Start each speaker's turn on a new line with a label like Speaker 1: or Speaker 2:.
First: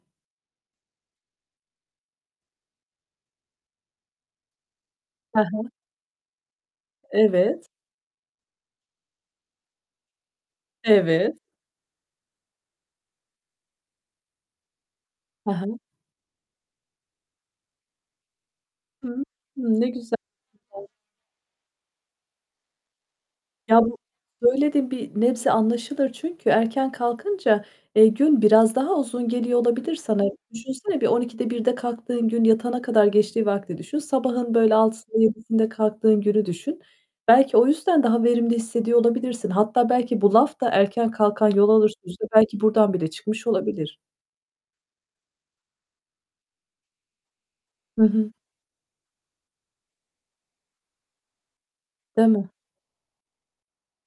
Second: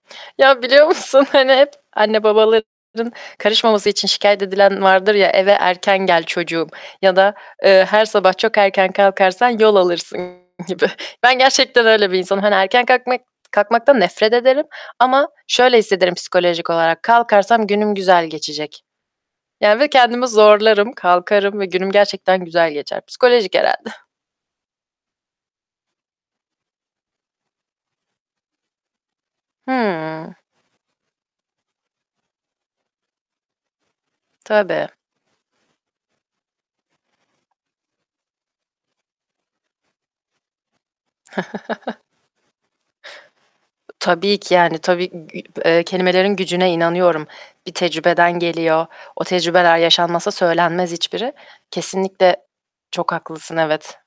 Speaker 1: Ya, biliyor musun, hani, hep anne babaların karışmaması için şikâyet edilen vardır ya,
Speaker 2: He
Speaker 1: "Eve
Speaker 2: he.
Speaker 1: erken gel çocuğum." ya da,
Speaker 2: Evet.
Speaker 1: eee, "Her sabah çok erken kalkarsan yol alırsın." gibi. Ben
Speaker 2: Evet.
Speaker 1: gerçekten öyle bir insanım. Hani, erken kalkmak kalkmaktan nefret ederim ama
Speaker 2: Hı
Speaker 1: şöyle
Speaker 2: hı.
Speaker 1: hissederim psikolojik olarak, kalkarsam günüm güzel geçecek.
Speaker 2: Hı hı.
Speaker 1: Yani ve
Speaker 2: Ne güzel.
Speaker 1: kendimi zorlarım, kalkarım ve günüm gerçekten güzel geçer. Psikolojik
Speaker 2: Ya,
Speaker 1: herhâlde.
Speaker 2: bu söylediğin bir nebze anlaşılır. Çünkü erken kalkınca, eee, gün biraz daha uzun geliyor olabilir sana.
Speaker 1: Hıı.
Speaker 2: Düşünsene bir 12'de 1'de kalktığın gün yatana kadar geçtiği vakti düşün. Sabahın böyle
Speaker 1: Tabii.
Speaker 2: 6'sında 7'sinde kalktığın günü düşün. Belki o yüzden daha verimli hissediyor olabilirsin. Hatta belki bu laf da, "Erken kalkan yol alır." sözü belki buradan bile çıkmış olabilir.
Speaker 1: Tabii ki yani tabii i ü eee, kelimelerin gücüne inanıyorum. Bir
Speaker 2: Hı hı.
Speaker 1: tecrübeden geliyor. O tecrübeler yaşanmasa söylenmez hiçbiri.
Speaker 2: Değil
Speaker 1: Kesinlikle
Speaker 2: mi?
Speaker 1: çok haklısın, evet.